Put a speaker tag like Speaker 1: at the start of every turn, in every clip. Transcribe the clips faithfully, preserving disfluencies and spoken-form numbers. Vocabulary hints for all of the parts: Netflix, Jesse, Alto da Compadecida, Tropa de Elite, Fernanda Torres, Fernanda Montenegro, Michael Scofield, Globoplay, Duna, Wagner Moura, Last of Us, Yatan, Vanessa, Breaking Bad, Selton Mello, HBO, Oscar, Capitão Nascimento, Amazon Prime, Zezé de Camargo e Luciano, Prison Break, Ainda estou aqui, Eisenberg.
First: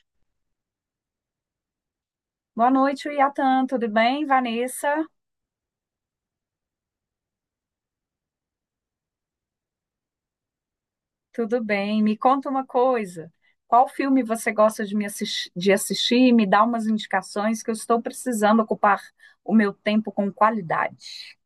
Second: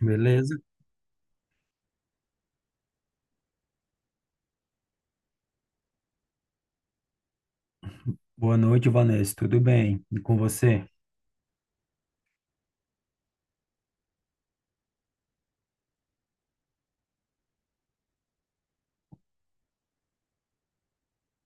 Speaker 1: Beleza?
Speaker 2: Boa noite, Yatan. Tudo bem, Vanessa?
Speaker 1: Boa noite, Vanessa. Tudo bem? E com você?
Speaker 2: Tudo bem. Me conta uma coisa. Qual filme você gosta de me assis- de assistir? Me dá umas indicações que eu estou precisando ocupar o meu tempo com qualidade.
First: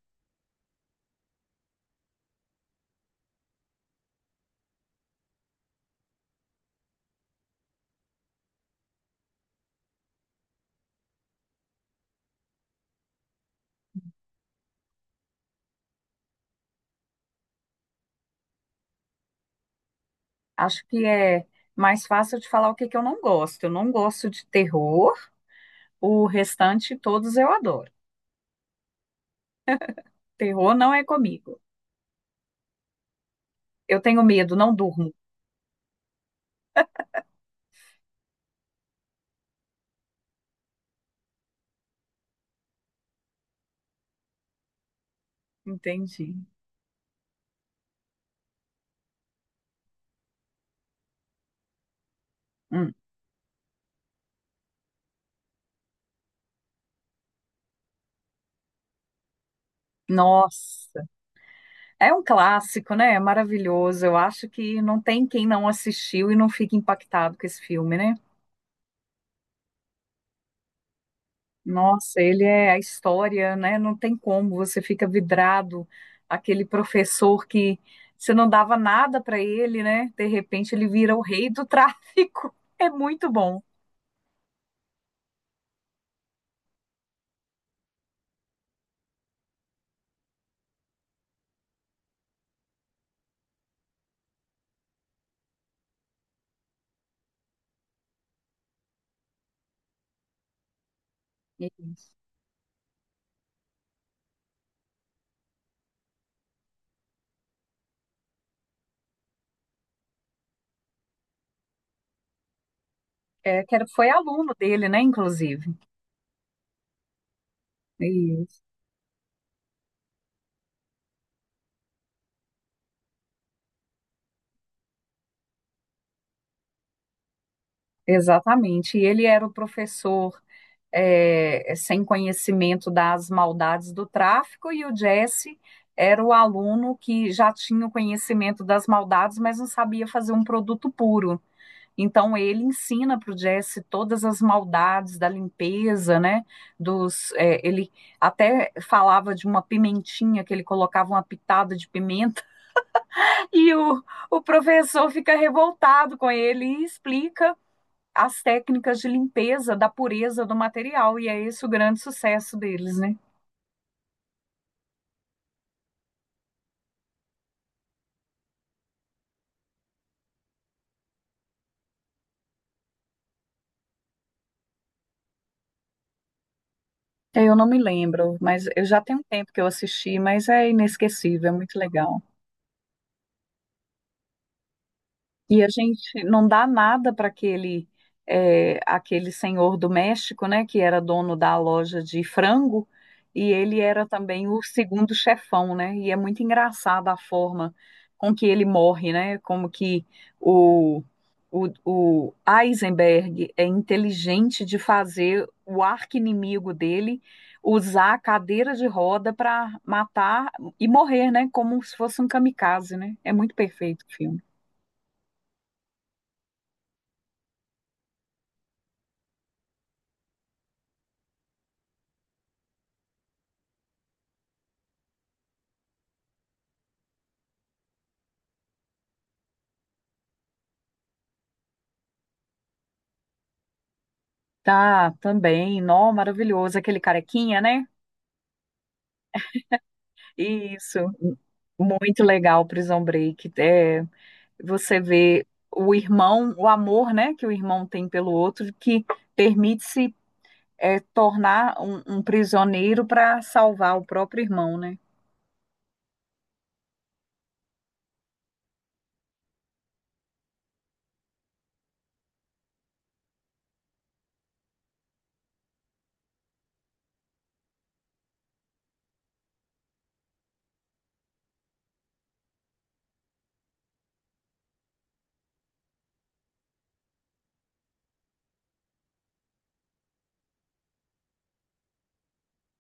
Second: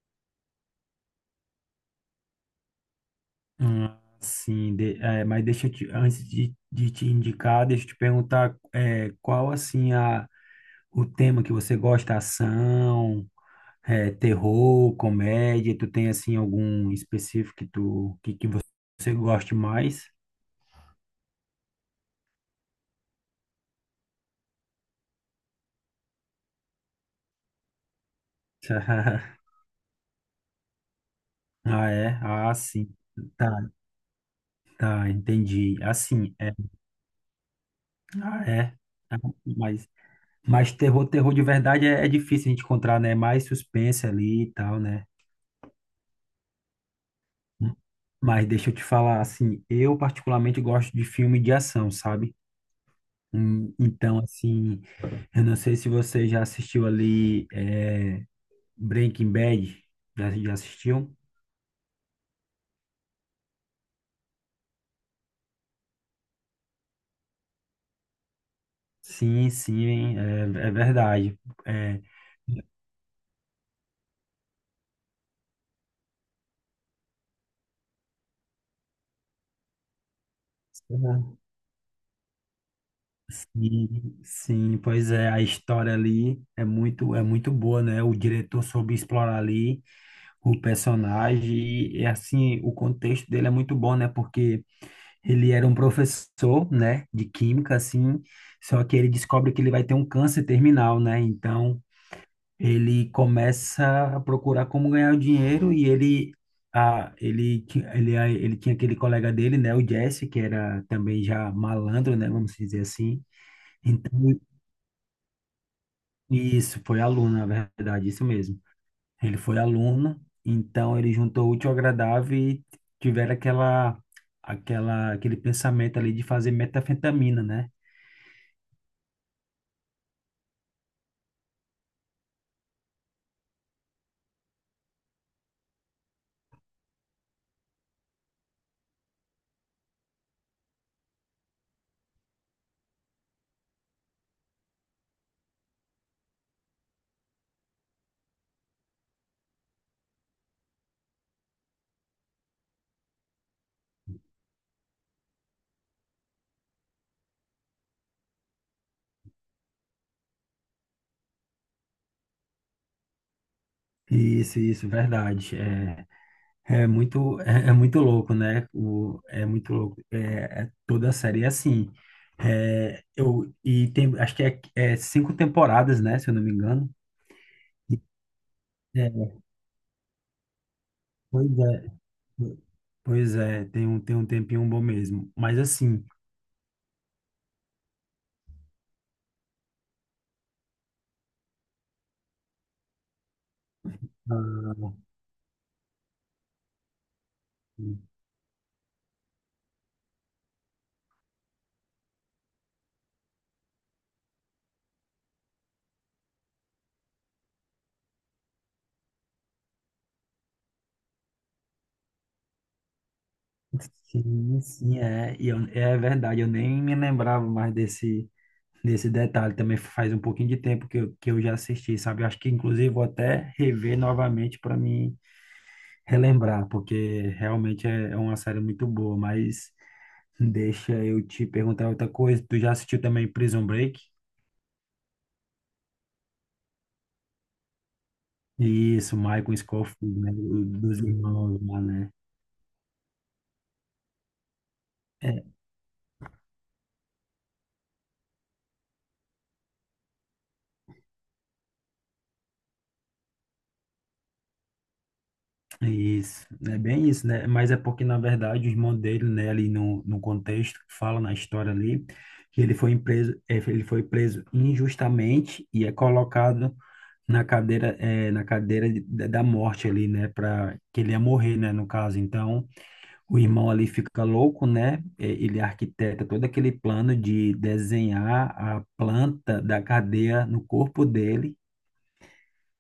Speaker 1: Hum, sim, de- é, mas deixa eu te, antes de, de te indicar, deixa eu te perguntar é, qual assim a, o tema que você gosta: ação, é, terror, comédia? Tu tem assim algum específico que tu que, que você goste mais?
Speaker 2: Acho que é mais fácil de falar o que que eu não gosto. Eu não gosto de terror. O restante, todos eu adoro. Terror não é comigo.
Speaker 1: Ah, é? Ah, sim. Tá,
Speaker 2: Eu tenho medo, não
Speaker 1: tá,
Speaker 2: durmo.
Speaker 1: entendi. Assim, é. Ah, é. Ah, Mas Mas terror, terror de verdade é, é difícil a gente encontrar, né? É mais suspense ali e tal, né?
Speaker 2: Entendi.
Speaker 1: Mas deixa eu te falar, assim, eu particularmente gosto de filme de ação, sabe?
Speaker 2: Hum.
Speaker 1: Hum, Então, assim, eu não sei se você já assistiu ali é, Breaking Bad. Já, já
Speaker 2: Nossa.
Speaker 1: assistiu?
Speaker 2: É um clássico, né? É maravilhoso. Eu acho que não tem quem não assistiu e não fique impactado com esse filme, né?
Speaker 1: Sim, sim, é, é verdade. É.
Speaker 2: Nossa, ele é a história, né? Não tem como, você fica vidrado. Aquele professor que você não dava nada para ele, né? De repente ele vira o
Speaker 1: Uhum.
Speaker 2: rei do tráfico. É muito bom.
Speaker 1: Sim, sim, pois é, a história ali é muito, é muito boa, né? O diretor soube explorar ali o personagem e e, assim o contexto dele é muito bom, né? Porque ele era um professor, né, de química. Assim, só que ele descobre que ele vai ter um câncer terminal, né? Então
Speaker 2: Isso.
Speaker 1: ele começa a procurar como ganhar o dinheiro, e ele a, ele ti- ele a- ele tinha aquele colega dele, né, o Jesse, que era também já malandro, né, vamos dizer assim.
Speaker 2: É, que era- foi
Speaker 1: Então
Speaker 2: aluno dele, né? Inclusive.
Speaker 1: isso foi aluno na verdade isso
Speaker 2: Isso.
Speaker 1: mesmo. Ele foi aluno, então ele juntou o útil ao agradável e tiveram aquela, aquela, aquele pensamento ali de fazer metanfetamina, né?
Speaker 2: Exatamente. E ele era o professor é, é, sem conhecimento das maldades do tráfico, e o Jesse era o aluno que já tinha o conhecimento das maldades, mas não sabia fazer um produto puro. Então ele ensina para o Jesse todas as maldades da limpeza, né? Dos, é, ele até falava de uma pimentinha que ele colocava uma pitada de pimenta e o, o professor fica revoltado com ele e explica as técnicas de limpeza da pureza do material, e é esse o grande sucesso deles, né?
Speaker 1: Isso, isso, verdade. É, é muito, é, é muito louco, né? O, é muito louco. É, é- toda a série é assim. É, eu, e tem, acho que é, é cinco temporadas, né? Se eu não me engano.
Speaker 2: Eu não me lembro, mas eu já
Speaker 1: É,
Speaker 2: tenho um tempo que eu assisti, mas é inesquecível, é
Speaker 1: pois
Speaker 2: muito
Speaker 1: é,
Speaker 2: legal.
Speaker 1: pois é, tem um, tem um tempinho bom mesmo. Mas
Speaker 2: E a
Speaker 1: assim.
Speaker 2: gente não dá nada para aquele eh, aquele senhor do México, né, que era dono da loja de frango, e ele era também o segundo chefão, né? E é muito engraçada a forma com que ele morre, né? Como que o, o, o Eisenberg é inteligente de fazer o arqui-inimigo dele usar a cadeira de roda para matar e morrer, né? Como se fosse um kamikaze, né? É muito perfeito o filme.
Speaker 1: Sim, sim, é. E eu- é verdade, eu nem me lembrava mais desse, desse detalhe. Também faz um pouquinho de tempo que eu, que eu já assisti, sabe? Acho que, inclusive, vou até rever novamente para me relembrar, porque realmente é, é uma série muito boa. Mas deixa eu te perguntar outra coisa. Tu já assistiu também Prison Break?
Speaker 2: Tá, também. Nó, maravilhoso. Aquele carequinha, né?
Speaker 1: Isso, Michael Scofield, né? O-
Speaker 2: Isso.
Speaker 1: dos irmãos lá, né?
Speaker 2: Muito legal, Prison Break. É, você
Speaker 1: É,
Speaker 2: vê o irmão, o amor, né, que o irmão tem pelo outro, que permite-se é, tornar um, um prisioneiro para salvar o próprio irmão, né?
Speaker 1: isso, é bem isso, né? Mas é porque, na verdade, o irmão dele, né, ali no, no contexto, fala na história ali, que ele foi preso, é ele foi preso injustamente e é colocado na cadeira, é na cadeira de- da da morte ali, né, para que ele ia morrer, né, no caso. Então, o irmão ali fica louco, né? Eh, Ele arquiteta todo aquele plano de desenhar a planta da cadeia no corpo dele,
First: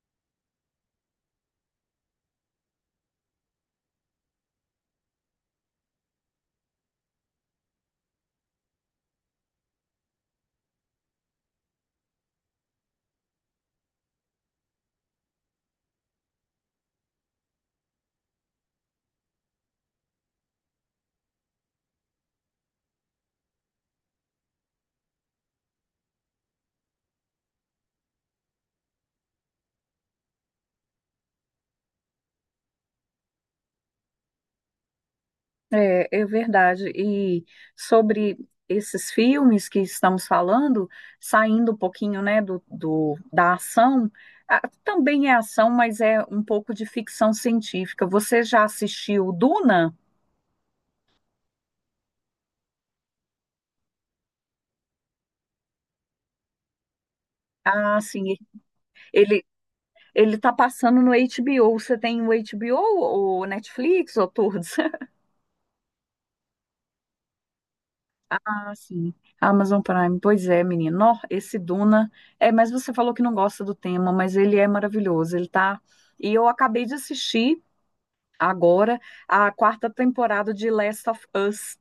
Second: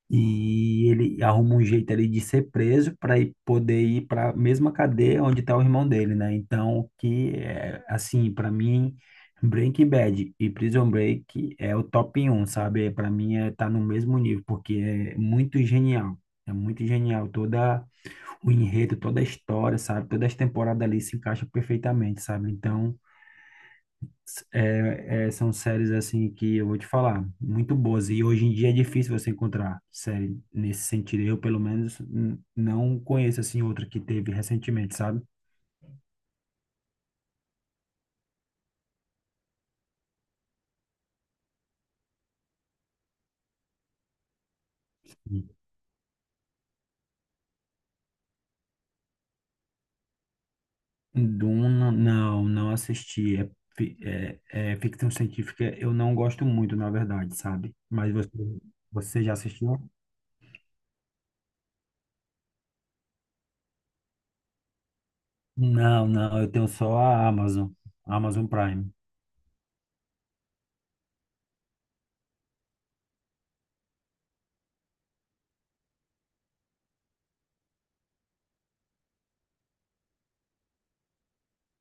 Speaker 1: e ele arruma um jeito ali de ser preso para poder ir para a mesma cadeia onde está o irmão dele, né? Então, que é assim, para mim, Breaking Bad e Prison Break é o top um, sabe? Para mim é tá no mesmo nível, porque é muito genial. É muito genial toda o enredo, toda a história, sabe? Todas as temporadas ali se encaixam perfeitamente, sabe? Então, é, é, são séries assim, que eu vou te falar, muito boas. E hoje em dia é difícil você encontrar série nesse sentido. Eu, pelo menos, n- não conheço assim outra que teve recentemente, sabe?
Speaker 2: É, é verdade. E sobre esses filmes que estamos falando, saindo um pouquinho, né, do, do- da ação, ah, também é ação, mas é um pouco de ficção científica. Você já assistiu Duna?
Speaker 1: Duna, não, não assisti. É, fi- é, é ficção científica, eu não gosto muito, na verdade, sabe?
Speaker 2: Ah,
Speaker 1: Mas
Speaker 2: sim.
Speaker 1: você, você já
Speaker 2: Ele
Speaker 1: assistiu?
Speaker 2: ele está passando no H B O. Você tem o H B O ou Netflix ou todos?
Speaker 1: Não, não, eu tenho só a Amazon, Amazon
Speaker 2: Ah,
Speaker 1: Prime.
Speaker 2: sim. Amazon Prime, pois é, menino. Nó, esse Duna. É, mas você falou que não gosta do tema, mas ele é maravilhoso. Ele tá. E eu acabei de assistir agora a quarta temporada de Last of Us.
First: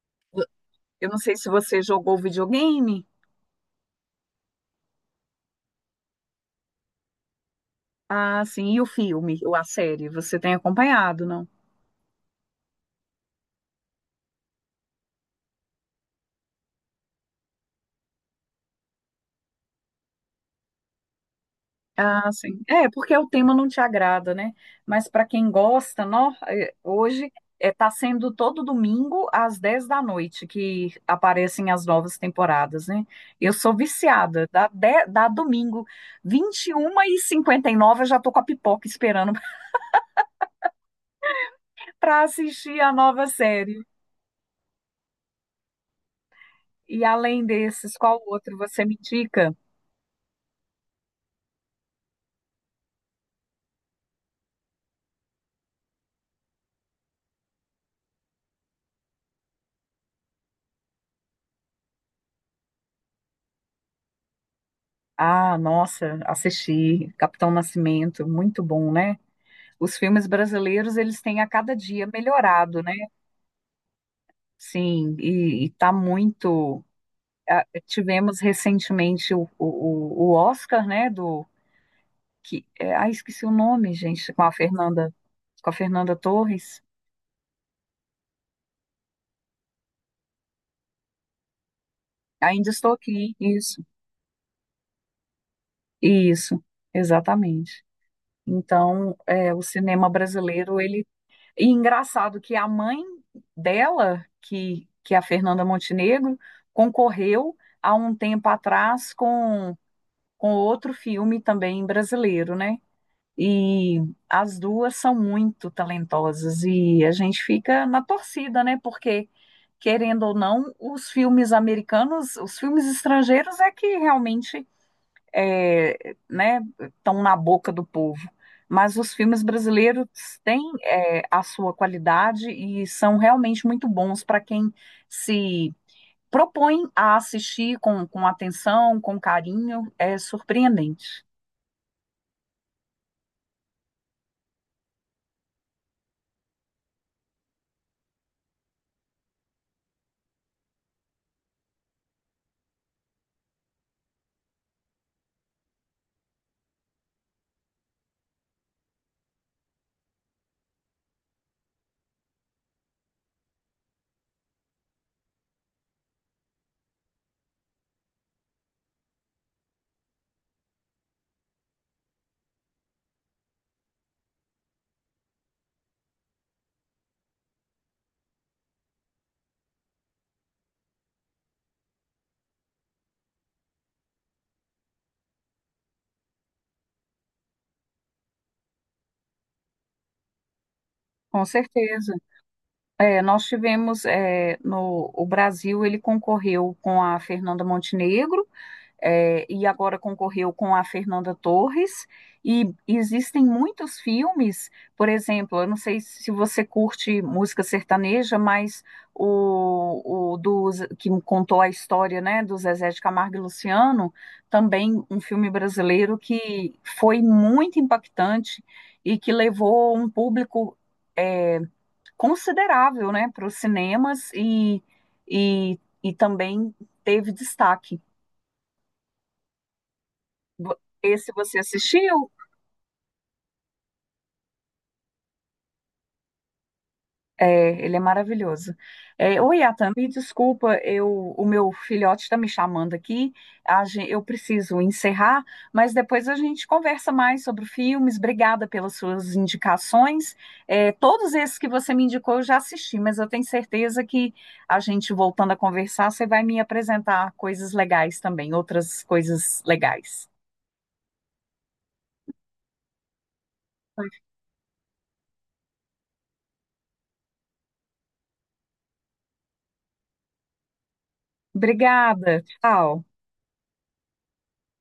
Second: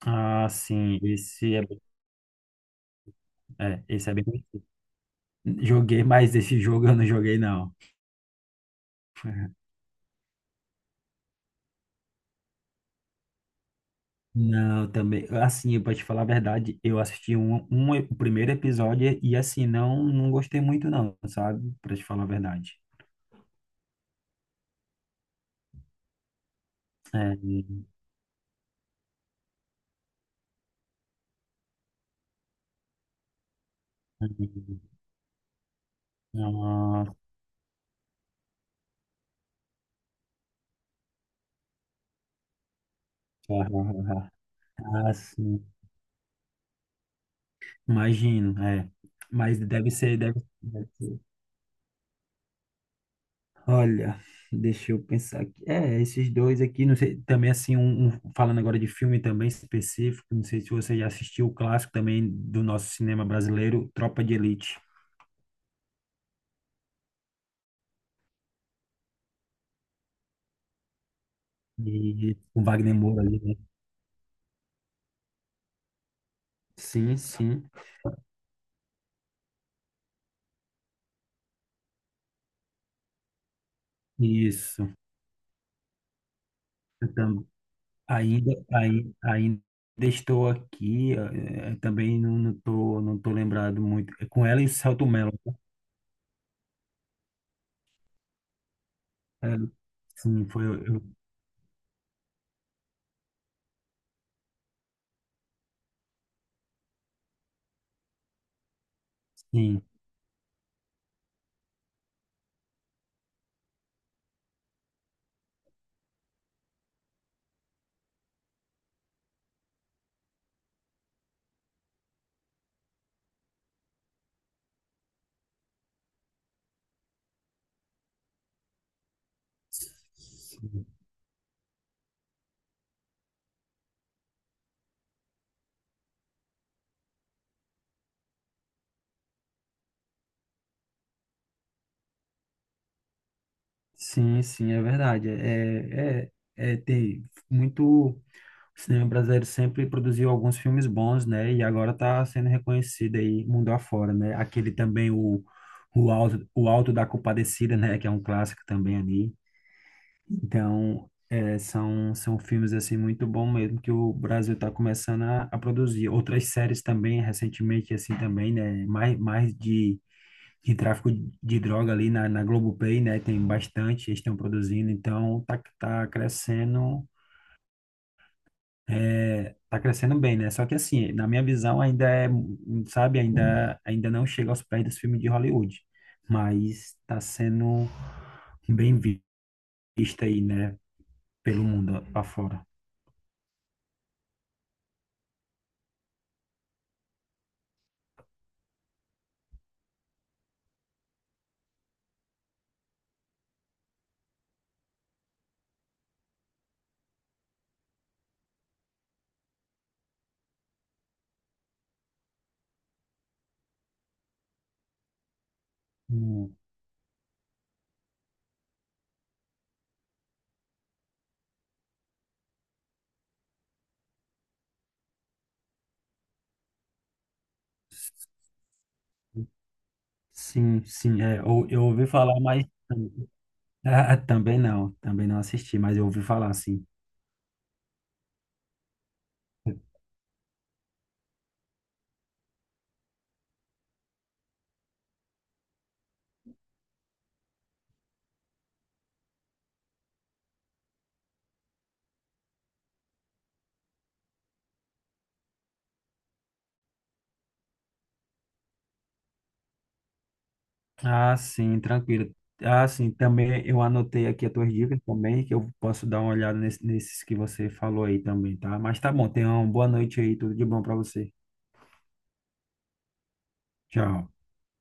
Speaker 1: Ah, sim,
Speaker 2: Eu não sei se
Speaker 1: esse é,
Speaker 2: você jogou o videogame.
Speaker 1: é, esse é bem conhecido. Joguei, mas esse jogo eu não joguei, não.
Speaker 2: Ah, sim. E o filme, ou a série, você tem acompanhado, não?
Speaker 1: Não, também, assim, pra te falar a verdade, eu assisti um, um, o primeiro episódio e, assim, não, não gostei muito não, sabe? Pra te falar a
Speaker 2: Ah, sim.
Speaker 1: verdade.
Speaker 2: É, porque o tema não te agrada, né? Mas para quem gosta, nó, é,
Speaker 1: É,
Speaker 2: hoje
Speaker 1: e-
Speaker 2: está sendo todo domingo às dez da noite que aparecem as novas temporadas, né? Eu sou viciada. Dá,
Speaker 1: e-
Speaker 2: de- dá domingo,
Speaker 1: nossa,
Speaker 2: vinte e uma e cinquenta e nove, eu já tô com a pipoca esperando para assistir a nova série.
Speaker 1: assim,
Speaker 2: E além desses, qual outro
Speaker 1: imagino,
Speaker 2: você
Speaker 1: é.
Speaker 2: me indica?
Speaker 1: Mas deve ser, deve, deve ser. Olha, deixa eu pensar aqui. É, esses dois aqui, não sei, também assim, um, um- falando agora de filme também específico, não sei se você já assistiu o clássico também do nosso cinema brasileiro, Tropa de Elite.
Speaker 2: Ah, nossa, assisti Capitão Nascimento, muito bom, né? Os filmes brasileiros, eles têm a cada dia
Speaker 1: E o
Speaker 2: melhorado, né?
Speaker 1: Wagner Moura ali, né?
Speaker 2: Sim, e, e tá muito.
Speaker 1: Sim,
Speaker 2: ah,
Speaker 1: sim.
Speaker 2: Tivemos recentemente o, o, o Oscar, né? Do que, é, ah, esqueci o nome, gente, com a
Speaker 1: Isso.
Speaker 2: Fernanda, com a Fernanda Torres.
Speaker 1: Eu tam- ainda, ai- ainda estou aqui. eh, eh, também não, não
Speaker 2: Ainda estou
Speaker 1: tô, não tô
Speaker 2: aqui,
Speaker 1: lembrado
Speaker 2: isso,
Speaker 1: muito. É com ela e o Selton Mello, tá?
Speaker 2: isso, exatamente. Então,
Speaker 1: É,
Speaker 2: é, o cinema
Speaker 1: sim, foi
Speaker 2: brasileiro,
Speaker 1: eu.
Speaker 2: ele.
Speaker 1: eu-
Speaker 2: E engraçado que a mãe dela, que, que é a Fernanda Montenegro, concorreu há um tempo atrás com
Speaker 1: sim.
Speaker 2: com outro filme também brasileiro, né? E as duas são muito talentosas e a gente fica na torcida, né? Porque, querendo ou não, os filmes americanos, os filmes estrangeiros é que realmente é, né, estão na boca do povo. Mas os filmes brasileiros têm
Speaker 1: Sim,
Speaker 2: é, a sua qualidade e são realmente muito bons para quem se propõe a assistir com, com atenção, com carinho. É surpreendente.
Speaker 1: sim, sim, é verdade. É, é, é, tem muito. O cinema brasileiro sempre produziu alguns filmes bons, né? E agora tá sendo reconhecido aí mundo afora, né? Aquele também, o, o Alto, o Alto da Compadecida, né? Que é um clássico também ali. Então, é, são, são filmes, assim, muito bom mesmo, que o Brasil tá começando a, a produzir. Outras séries também, recentemente, assim, também, né? Mais, mais de, de tráfico de droga ali na, na Globoplay, né? Tem bastante, eles estão produzindo. Então, tá, tá crescendo, é, tá crescendo bem, né? Só que assim, na minha visão ainda é, sabe, ainda, ainda não chega aos pés dos filmes de Hollywood, mas tá sendo bem vista aí, né,
Speaker 2: Com
Speaker 1: pelo mundo
Speaker 2: certeza.
Speaker 1: afora.
Speaker 2: É, nós tivemos é, no o Brasil ele concorreu com a Fernanda Montenegro é, e agora concorreu com a Fernanda Torres e existem muitos filmes, por exemplo, eu não sei se você curte música sertaneja, mas o, o do Z- que contou a história, né, do Zezé de Camargo e Luciano, também um filme brasileiro
Speaker 1: Hum,
Speaker 2: que foi muito impactante e que levou um público é, considerável, né, para os cinemas e, e, e também teve destaque. Vo-
Speaker 1: Sim, sim,
Speaker 2: Esse
Speaker 1: é,
Speaker 2: você
Speaker 1: eu, eu ouvi
Speaker 2: assistiu?
Speaker 1: falar, mas ah, também não, também não assisti, mas eu ouvi falar, sim.
Speaker 2: É, ele é maravilhoso. É, oi, Atan, me desculpa, eu, o meu filhote está me chamando aqui. A gen- eu preciso encerrar, mas depois a gente conversa mais sobre filmes. Obrigada pelas suas indicações. É, todos esses que você me indicou eu já assisti, mas eu tenho certeza que a gente voltando a conversar, você vai me apresentar coisas legais também, outras coisas legais.
Speaker 1: Ah, sim, tranquilo. Ah, sim, também eu anotei aqui as tuas dicas também, que eu posso dar uma olhada nesse- nesses que você falou aí também, tá? Mas tá bom, tenha uma boa noite aí, tudo de bom pra você.
Speaker 2: Obrigada, tchau.
Speaker 1: Tchau.